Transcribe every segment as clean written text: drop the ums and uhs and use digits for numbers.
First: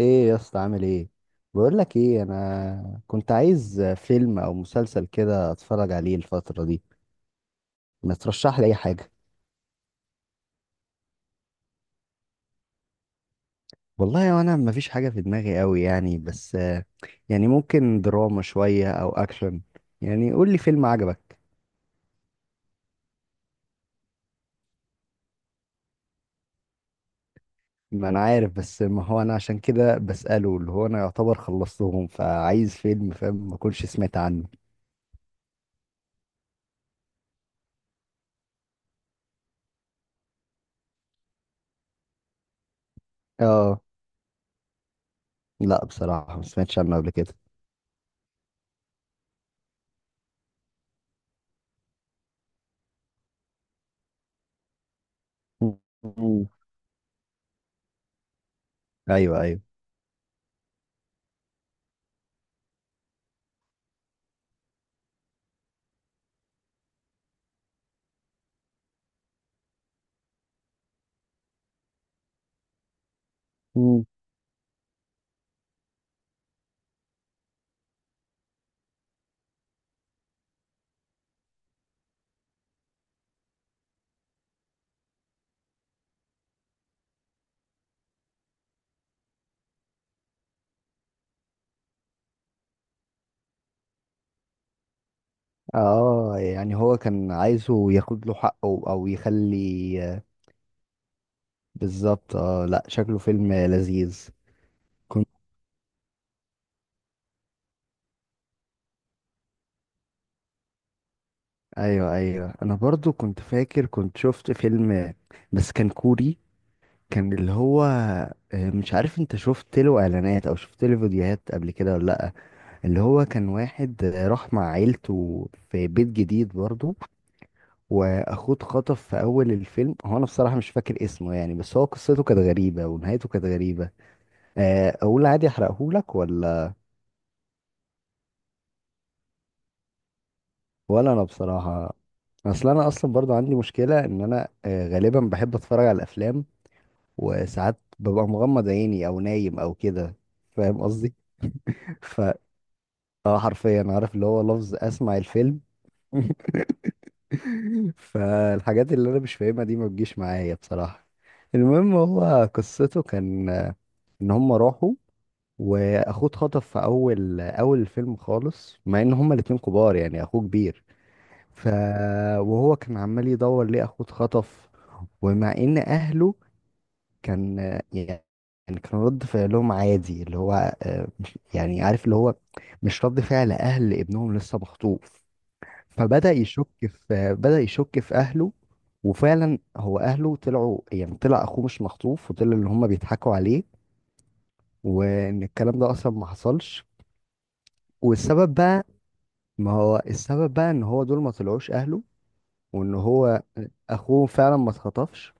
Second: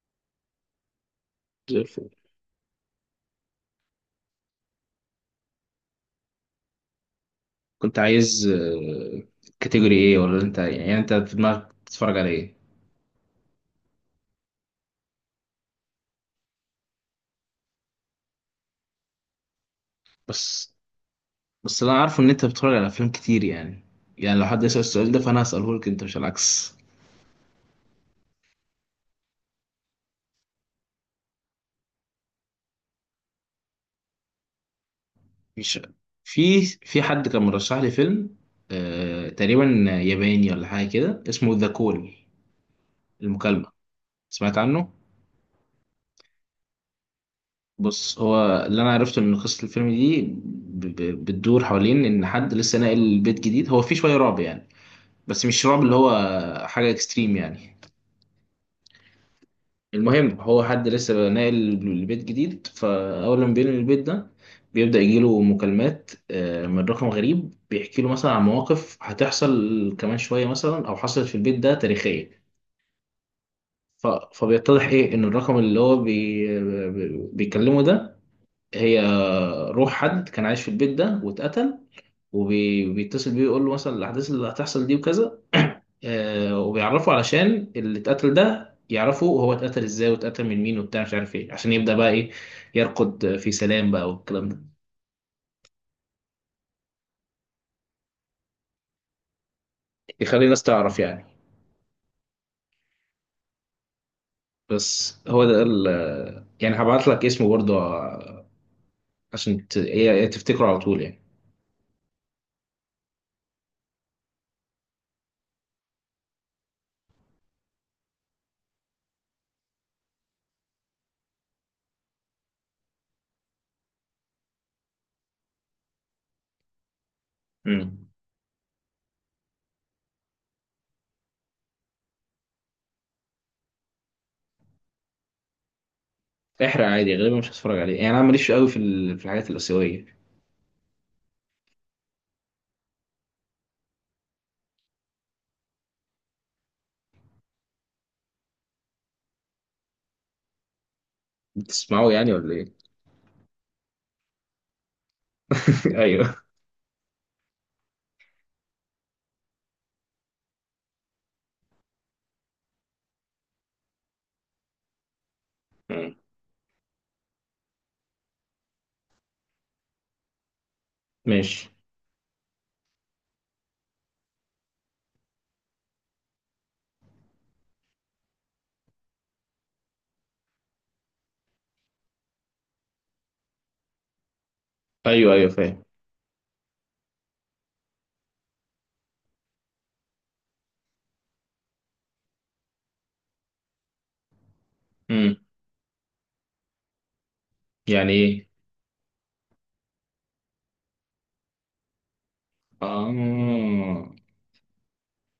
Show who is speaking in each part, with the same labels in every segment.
Speaker 1: ايه يا اسطى، عامل ايه؟
Speaker 2: زي
Speaker 1: بقول لك
Speaker 2: الفل.
Speaker 1: ايه، انا كنت عايز فيلم او مسلسل كده اتفرج عليه الفتره دي.
Speaker 2: كنت
Speaker 1: ما
Speaker 2: عايز
Speaker 1: ترشح لي اي حاجه؟
Speaker 2: كاتيجوري ايه؟ ولا انت يعني انت في دماغك بتتفرج على ايه؟
Speaker 1: والله وانا ما فيش حاجه في دماغي قوي يعني، بس يعني ممكن دراما شويه او اكشن. يعني قول لي
Speaker 2: بس
Speaker 1: فيلم عجبك.
Speaker 2: بس انا عارف ان انت بتتفرج على افلام كتير يعني. يعني لو حد يسأل السؤال ده فانا هسأله لك انت مش العكس.
Speaker 1: ما انا عارف، بس ما هو انا عشان كده بساله، اللي هو انا يعتبر خلصتهم فعايز فيلم، فاهم؟ ما كنتش سمعت عنه.
Speaker 2: مش في حد كان مرشح لي فيلم، آه تقريبا، ياباني ولا حاجه كده، اسمه ذا كول، المكالمه.
Speaker 1: اه،
Speaker 2: سمعت عنه؟
Speaker 1: لا بصراحه ما سمعتش عنه قبل كده.
Speaker 2: بص، هو اللي انا عرفته ان قصه الفيلم دي بتدور حوالين ان حد لسه ناقل بيت جديد، هو فيه شويه رعب يعني، بس مش
Speaker 1: م-
Speaker 2: رعب اللي هو
Speaker 1: م-
Speaker 2: حاجه اكستريم يعني.
Speaker 1: ايوه ايوه.
Speaker 2: المهم هو حد لسه ناقل البيت جديد، فأول ما بينقل البيت ده بيبدأ يجيله مكالمات من رقم غريب بيحكي له مثلا عن مواقف هتحصل كمان شوية مثلا أو حصلت في البيت ده تاريخية. ف- فبيتضح إيه إن الرقم اللي هو بيكلمه ده، هي روح حد كان عايش في البيت ده واتقتل، وبيتصل بيه يقول له مثلا الأحداث اللي هتحصل دي وكذا. وبيعرفوا علشان اللي اتقتل ده يعرفوا هو اتقتل ازاي واتقتل من مين وبتاع مش عارف ايه، عشان يبدأ بقى ايه يرقد في سلام بقى والكلام ده.
Speaker 1: اه، يعني هو كان عايزه ياخد له حقه او يخلي.
Speaker 2: يخلي الناس تعرف يعني.
Speaker 1: بالظبط، اه لا، شكله فيلم لذيذ.
Speaker 2: بس
Speaker 1: كنت
Speaker 2: هو ده ال يعني هبعت لك اسمه برضه عشان تفتكره على طول يعني.
Speaker 1: ايوه ايوه، انا برضو كنت فاكر، كنت شفت فيلم، بس كان كوري، كان اللي هو مش عارف، انت شفت له اعلانات او شفت له فيديوهات قبل كده ولا لا؟ اللي هو كان واحد راح مع عيلته في بيت جديد برضو،
Speaker 2: امم.
Speaker 1: واخوه اتخطف في اول الفيلم. هو انا بصراحة مش فاكر اسمه يعني، بس هو قصته كانت غريبة ونهايته كانت غريبة. اقول عادي احرقهولك ولا؟
Speaker 2: احرق عادي، غالبا مش هتفرج عليه يعني، انا ماليش قوي في الحاجات الآسيوية.
Speaker 1: ولا انا بصراحه. اصل انا اصلا برضو عندي مشكله، ان انا غالبا بحب اتفرج على الافلام، وساعات ببقى مغمض عيني او نايم او كده، فاهم قصدي؟
Speaker 2: بتسمعه
Speaker 1: ف
Speaker 2: يعني ولا ايه؟
Speaker 1: اه، حرفيا عارف اللي هو لفظ، اسمع الفيلم.
Speaker 2: ايوه.
Speaker 1: فالحاجات اللي انا مش فاهمها دي ما بتجيش معايا بصراحه. المهم، هو قصته كان ان هم راحوا،
Speaker 2: مم.
Speaker 1: واخوه اتخطف في اول اول الفيلم خالص، مع ان هما الاتنين كبار يعني، اخوه كبير. ف
Speaker 2: ماشي.
Speaker 1: وهو كان عمال يدور ليه اخوه اتخطف. ومع ان اهله، كان يعني، كان رد فعلهم عادي، اللي هو يعني عارف اللي هو، مش رد فعل اهل ابنهم لسه مخطوف.
Speaker 2: ايوه، ايوه، فاهم.
Speaker 1: فبدأ يشك في اهله. وفعلا هو اهله طلعوا، يعني طلع اخوه مش مخطوف، وطلع اللي هم بيضحكوا عليه،
Speaker 2: امم.
Speaker 1: وان الكلام ده اصلا ما حصلش.
Speaker 2: يعني ايه؟
Speaker 1: والسبب بقى، ما هو السبب بقى ان هو دول ما طلعوش اهله، وان هو
Speaker 2: اه.
Speaker 1: اخوه فعلا ما اتخطفش.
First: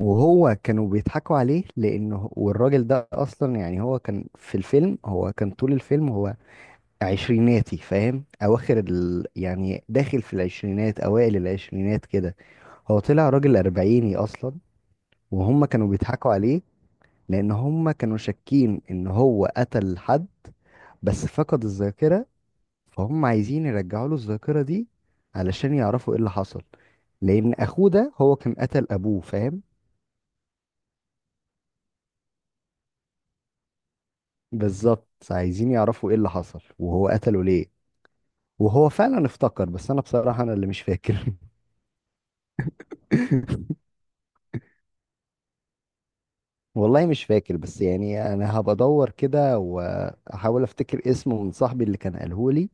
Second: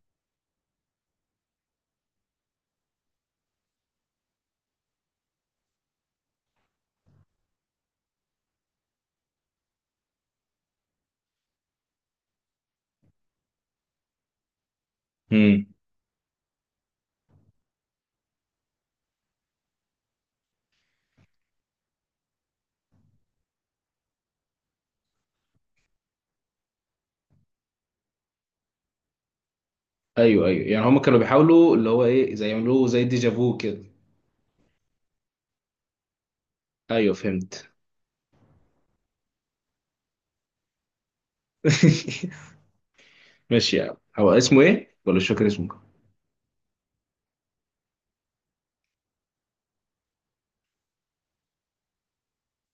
Speaker 1: وهو كانوا بيضحكوا عليه لانه، والراجل ده اصلا يعني، هو كان في الفيلم، هو كان طول الفيلم هو عشريناتي، فاهم، اواخر يعني، داخل في العشرينات، اوائل العشرينات كده، هو طلع راجل اربعيني اصلا.
Speaker 2: امم.
Speaker 1: وهم كانوا بيضحكوا عليه، لان هم كانوا شاكين ان هو قتل حد بس فقد الذاكرة، فهم عايزين يرجعوا له الذاكرة دي علشان يعرفوا ايه اللي حصل، لان اخوه ده هو كان قتل ابوه، فاهم؟
Speaker 2: ايوه، ايوه، يعني هما كانوا بيحاولوا اللي هو ايه، زي يعملوه زي ديجافو كده.
Speaker 1: بالظبط، عايزين يعرفوا ايه اللي حصل وهو
Speaker 2: ايوه،
Speaker 1: قتله
Speaker 2: فهمت.
Speaker 1: ليه. وهو فعلا افتكر، بس انا بصراحة انا اللي مش فاكر.
Speaker 2: ماشي يا عم، هو اسمه ايه ولا مش فاكر اسمه؟
Speaker 1: والله مش فاكر، بس يعني انا هبقى ادور كده واحاول افتكر اسمه من صاحبي اللي كان قاله لي،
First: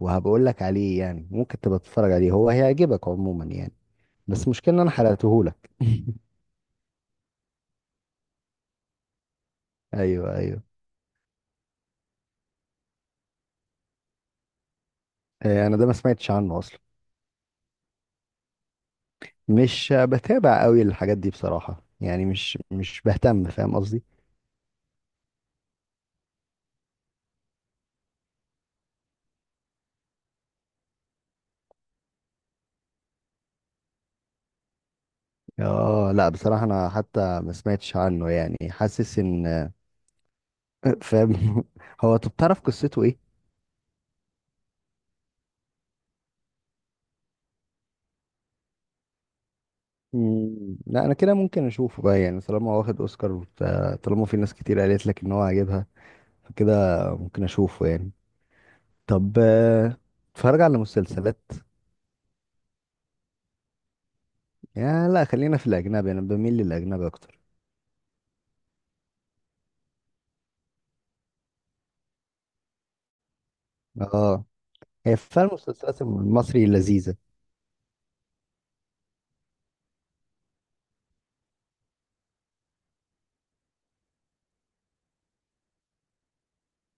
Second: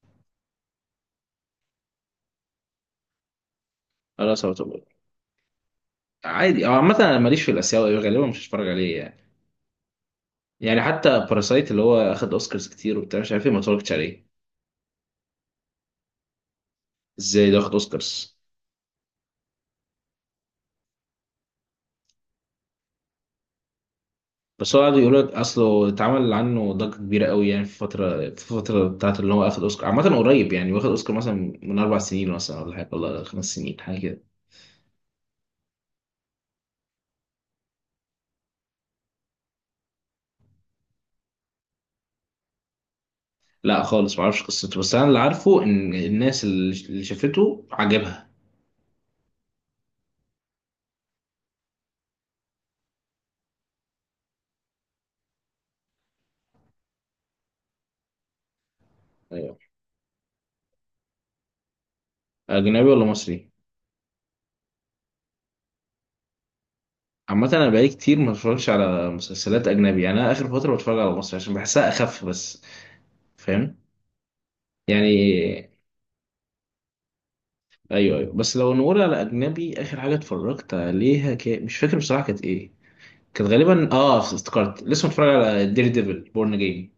Speaker 1: وهبقول لك عليه يعني، ممكن تبقى تتفرج عليه، هو هيعجبك عموما يعني.
Speaker 2: خلاص.
Speaker 1: بس مشكلة ان انا حرقته لك.
Speaker 2: عادي، هو عامة انا ماليش في الاسيوي، غالبا مش هتفرج عليه يعني.
Speaker 1: ايوه ايوه.
Speaker 2: يعني حتى باراسايت اللي هو اخد اوسكارز كتير وبتاع مش عارف ايه، ما اتفرجتش عليه.
Speaker 1: انا ده ما سمعتش عنه اصلا،
Speaker 2: ازاي ده اخد اوسكارز؟
Speaker 1: مش بتابع قوي الحاجات دي بصراحة، يعني مش بهتم، فاهم قصدي؟
Speaker 2: بس هو قعدوا يقولوا لك اصله اتعمل عنه ضجة كبيرة قوي يعني، في فترة بتاعت اللي هو اخد اوسكار، عامة قريب يعني، واخد اوسكار مثلا من 4 سنين مثلا ولا حاجة، ولا 5 سنين حاجة كده.
Speaker 1: اه لا بصراحة انا حتى ما سمعتش عنه يعني، حاسس ان. فاهم. هو طب تعرف قصته ايه؟
Speaker 2: لا خالص، معرفش قصته، بس انا اللي عارفه ان الناس اللي شافته عجبها.
Speaker 1: مم، لا، انا كده ممكن اشوفه بقى يعني، طالما هو واخد اوسكار، طالما في ناس كتير قالت لك ان هو عاجبها، فكده ممكن اشوفه يعني. طب
Speaker 2: ايوه.
Speaker 1: اتفرج على مسلسلات؟
Speaker 2: اجنبي ولا مصري؟
Speaker 1: يا لا، خلينا في الاجنبي، انا بميل للاجنبي اكتر.
Speaker 2: عامة انا بقالي كتير ما بتفرجش على مسلسلات اجنبي يعني، انا اخر فترة بتفرج على مصري عشان بحسها اخف بس. فاهم
Speaker 1: اه، هي فعلا
Speaker 2: يعني.
Speaker 1: المسلسلات المصري لذيذة.
Speaker 2: ايوه، ايوه، بس لو نقول على اجنبي، اخر حاجة اتفرجت عليها مش فاكر بصراحة كانت ايه. كانت غالبا اه افتكرت، لسه متفرج على دير ديفل بورن جيم.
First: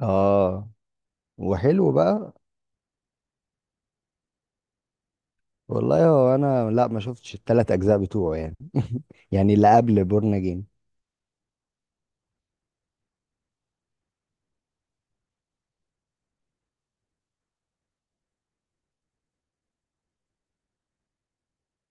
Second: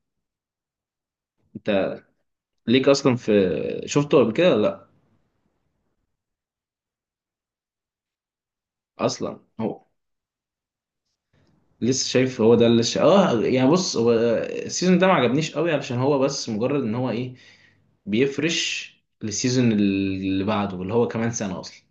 Speaker 1: اه، وحلو
Speaker 2: انت
Speaker 1: بقى.
Speaker 2: ليك اصلا في، شفته قبل كده ولا لا؟
Speaker 1: والله هو انا، لا ما شفتش الثلاث اجزاء بتوعه يعني
Speaker 2: اصلا
Speaker 1: يعني اللي
Speaker 2: هو
Speaker 1: قبل بورن اجين.
Speaker 2: لسه شايف. هو ده اللي اه، يعني بص، هو السيزون ده ما عجبنيش قوي علشان هو بس مجرد ان هو ايه، بيفرش للسيزون اللي بعده اللي هو كمان سنة اصلا.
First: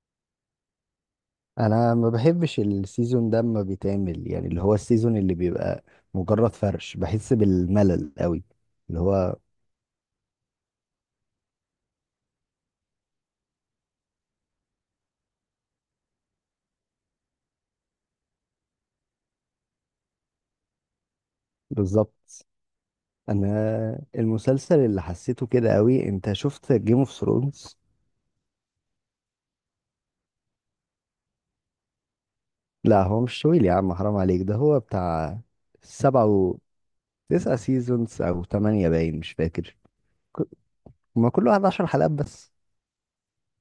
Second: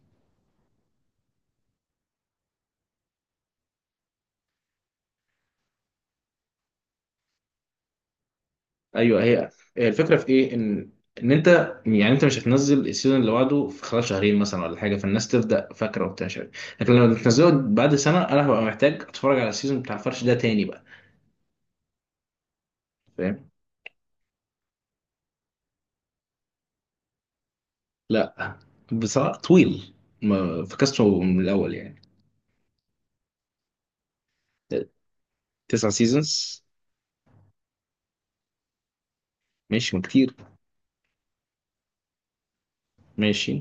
Speaker 1: انا ما بحبش السيزون ده ما بيتعمل، يعني اللي هو السيزون اللي بيبقى مجرد فرش، بحس بالملل قوي، اللي
Speaker 2: ايوه،
Speaker 1: هو.
Speaker 2: هي الفكرة في ايه، ان انت يعني انت مش هتنزل السيزون اللي بعده في خلال شهرين مثلا ولا حاجة، فالناس تبدأ فاكرة وبتاع مش عارف. لكن لما تنزله بعد سنة انا هبقى محتاج اتفرج على السيزون بتاع الفرش ده تاني بقى.
Speaker 1: بالظبط.
Speaker 2: فاهم.
Speaker 1: انا المسلسل اللي حسيته كده قوي، انت شفت جيم اوف ثرونز؟
Speaker 2: لا، بصراحة طويل، ما فكسته من الاول يعني.
Speaker 1: لا هو مش طويل يا عم، حرام عليك، ده هو بتاع
Speaker 2: تسع
Speaker 1: سبعة و
Speaker 2: سيزونز؟
Speaker 1: تسعة سيزونز او تمانية، باين مش فاكر.
Speaker 2: ماشي ما كتير.
Speaker 1: ك- ما كل واحد عشر حلقات بس.
Speaker 2: ماشي.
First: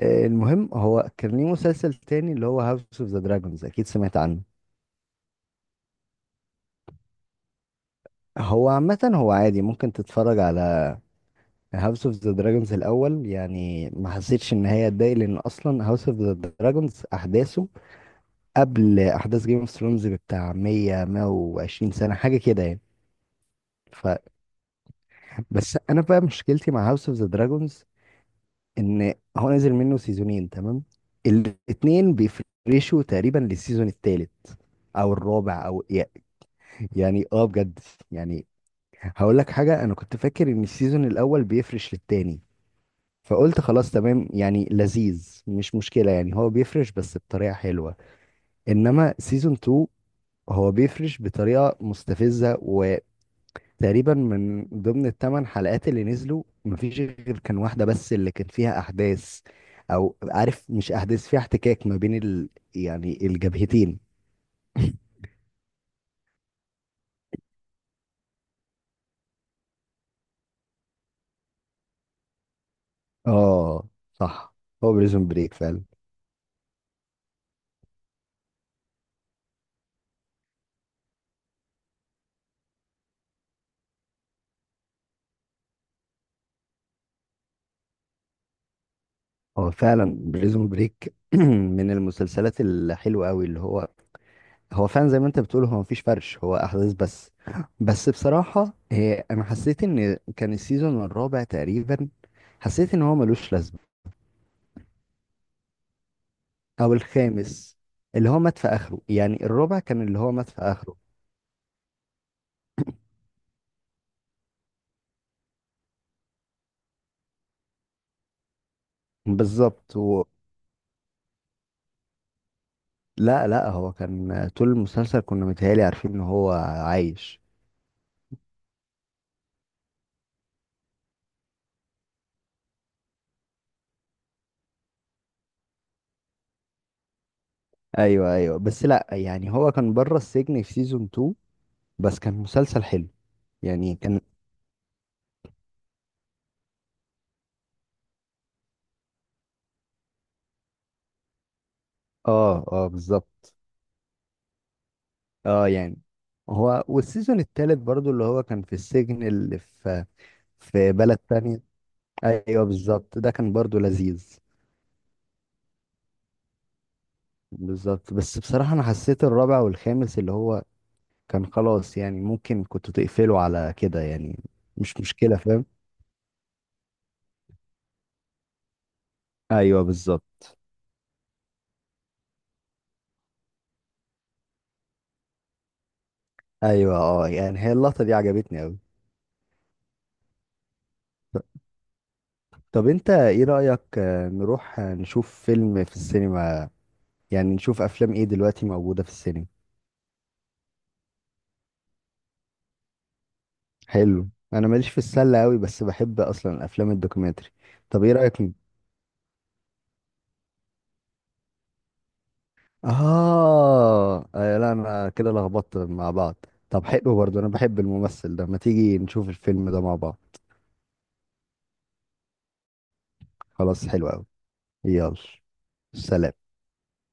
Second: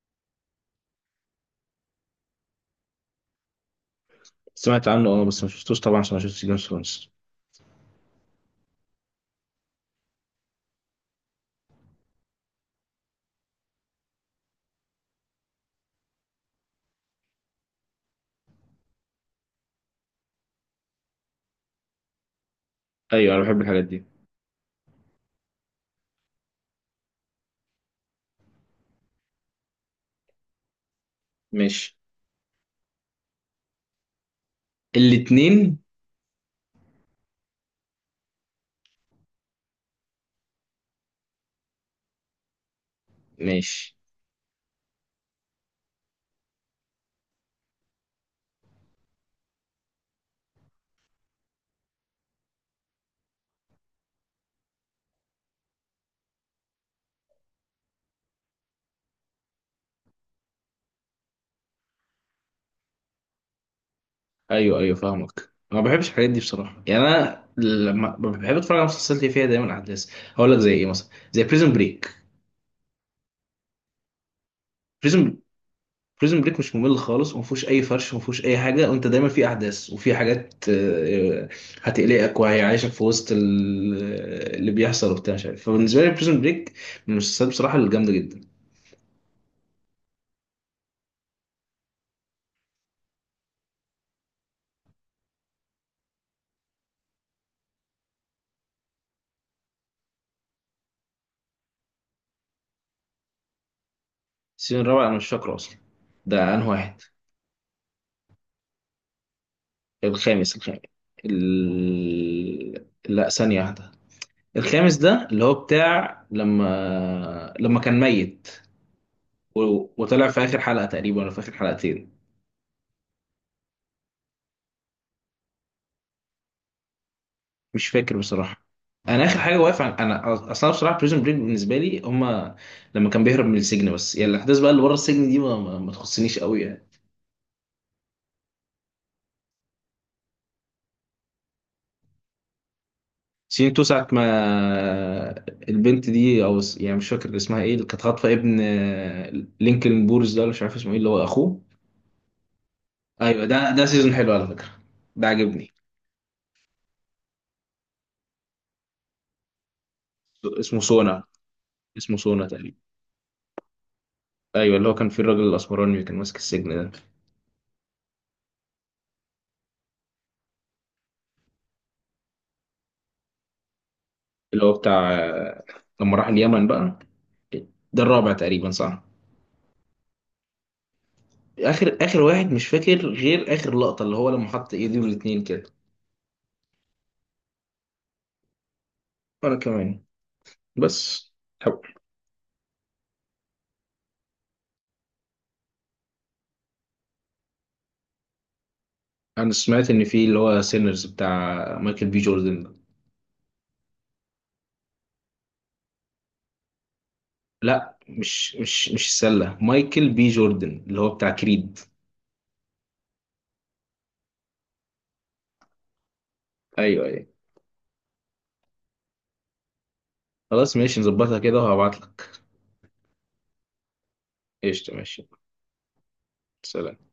Speaker 1: المهم هو كان ليه مسلسل تاني، اللي هو هاوس اوف ذا دراجونز، اكيد سمعت عنه.
Speaker 2: سمعت عنه اه، بس ما شفتوش طبعا عشان ما شفتش جيم اوف ثرونز.
Speaker 1: هو عامة هو عادي، ممكن تتفرج على هاوس اوف ذا دراجونز الاول يعني، ما حسيتش ان هي اتضايق، لان اصلا هاوس اوف ذا دراجونز احداثه قبل احداث جيم اوف ثرونز بتاع 100 120 سنة حاجة كده يعني.
Speaker 2: ايوه، انا بحب الحاجات دي.
Speaker 1: ف بس انا بقى مشكلتي مع هاوس اوف ذا دراجونز، ان هو نزل منه سيزونين تمام،
Speaker 2: ماشي.
Speaker 1: الاتنين بيفرشوا تقريبا للسيزون التالت او الرابع
Speaker 2: الاتنين.
Speaker 1: او، يعني اه بجد، يعني هقول لك حاجة، انا كنت فاكر ان السيزون الاول بيفرش للتاني، فقلت خلاص
Speaker 2: ماشي.
Speaker 1: تمام يعني لذيذ، مش مشكلة يعني، هو بيفرش بس بطريقة حلوة. انما سيزون 2 هو بيفرش بطريقة مستفزة، وتقريبا من ضمن الثمان حلقات اللي نزلوا مفيش غير كان واحدة بس اللي كان فيها احداث، او عارف مش احداث، فيها احتكاك ما بين يعني الجبهتين.
Speaker 2: ايوه، ايوه، فاهمك، انا ما بحبش الحاجات دي بصراحه يعني، انا لما بحب اتفرج على مسلسلات اللي فيها دايما احداث، هقول لك زي ايه مثلا، زي بريزن بريك.
Speaker 1: اه صح، هو بريزون
Speaker 2: بريزن
Speaker 1: بريك فعلا.
Speaker 2: بريزن بريك مش ممل خالص، وما فيهوش اي فرش وما فيهوش اي حاجه، وانت دايما في احداث وفي حاجات هتقلقك وهيعيشك في وسط اللي بيحصل وبتاع مش عارف، فبالنسبه لي بريزن بريك من المسلسلات بصراحه الجامده جدا.
Speaker 1: هو فعلا بريزون بريك من المسلسلات الحلوة قوي، اللي هو، هو فعلا زي ما انت بتقول، هو مفيش فرش، هو احداث بس. بس بصراحة انا حسيت ان كان السيزون الرابع تقريبا، حسيت ان هو ملوش لازمة.
Speaker 2: السيزون الرابع انا مش فاكره اصلا، ده انه
Speaker 1: او
Speaker 2: واحد.
Speaker 1: الخامس، اللي هو مات في اخره، يعني الرابع كان اللي هو مات
Speaker 2: الخامس،
Speaker 1: في
Speaker 2: الخامس.
Speaker 1: اخره.
Speaker 2: لا ثانية واحدة، الخامس ده اللي هو بتاع لما كان ميت. و...
Speaker 1: بالظبط.
Speaker 2: وطلع في آخر حلقة تقريبا ولا في آخر حلقتين.
Speaker 1: لا لا، هو كان طول المسلسل كنا متهيألي عارفين ان هو عايش.
Speaker 2: مش فاكر بصراحة. أنا آخر حاجة واقف أنا أصلا بصراحة بريزون بريك بالنسبة لي، هما لما كان بيهرب من السجن بس يعني، الأحداث بقى اللي بره السجن دي ما تخصنيش قوي يعني.
Speaker 1: ايوه ايوه، بس لا يعني، هو كان بره السجن في سيزون 2، بس كان مسلسل حلو،
Speaker 2: سين تو
Speaker 1: يعني
Speaker 2: ساعة ما،
Speaker 1: كان.
Speaker 2: البنت دي يعني مش فاكر اسمها إيه، اللي كانت خاطفة ابن لينكولن بورز ده، ولا مش عارف اسمه إيه اللي هو أخوه.
Speaker 1: اه اه
Speaker 2: أيوه،
Speaker 1: بالظبط.
Speaker 2: ده سيزون حلو على فكرة، ده
Speaker 1: اه
Speaker 2: عجبني.
Speaker 1: يعني هو، والسيزون التالت برضو اللي هو كان في السجن، اللي في
Speaker 2: اسمه
Speaker 1: في بلد
Speaker 2: سونا،
Speaker 1: تانية.
Speaker 2: اسمه سونا
Speaker 1: ايوه
Speaker 2: تقريبا.
Speaker 1: بالظبط، ده كان برضو لذيذ.
Speaker 2: أيوه، اللي هو كان فيه الراجل الأسمراني اللي كان ماسك السجن ده.
Speaker 1: بالظبط، بس بصراحة انا حسيت الرابع والخامس اللي هو كان خلاص، يعني ممكن كنت تقفله على كده يعني،
Speaker 2: اللي هو
Speaker 1: مش
Speaker 2: بتاع
Speaker 1: مشكلة فاهم؟
Speaker 2: لما راح اليمن بقى، ده الرابع تقريبا صح؟
Speaker 1: ايوه بالظبط.
Speaker 2: آخر، آخر واحد مش فاكر غير آخر لقطة اللي هو لما حط إيديه الاتنين كده.
Speaker 1: ايوه اه يعني، هي اللقطة دي عجبتني اوي.
Speaker 2: وأنا كمان. بس.
Speaker 1: طب انت ايه رأيك نروح نشوف فيلم في السينما؟ يعني نشوف افلام ايه دلوقتي موجودة في السينما.
Speaker 2: انا سمعت ان في اللي هو سينرز بتاع مايكل بي جوردن ده.
Speaker 1: حلو، انا ماليش في السله قوي، بس بحب اصلا الافلام الدوكيومنتري.
Speaker 2: لا،
Speaker 1: طب ايه رايك،
Speaker 2: مش السله، مايكل بي جوردن اللي هو بتاع كريد.
Speaker 1: اه، لا انا كده لخبطت مع بعض. طب
Speaker 2: ايوه،
Speaker 1: حلو
Speaker 2: ايوه.
Speaker 1: برضو، انا بحب الممثل ده، ما تيجي نشوف الفيلم ده مع بعض.
Speaker 2: خلاص ماشي، نظبطها كده وهبعت لك.
Speaker 1: خلاص حلو قوي.
Speaker 2: قشطه،
Speaker 1: يلا،
Speaker 2: ماشي.
Speaker 1: سلام.
Speaker 2: سلام.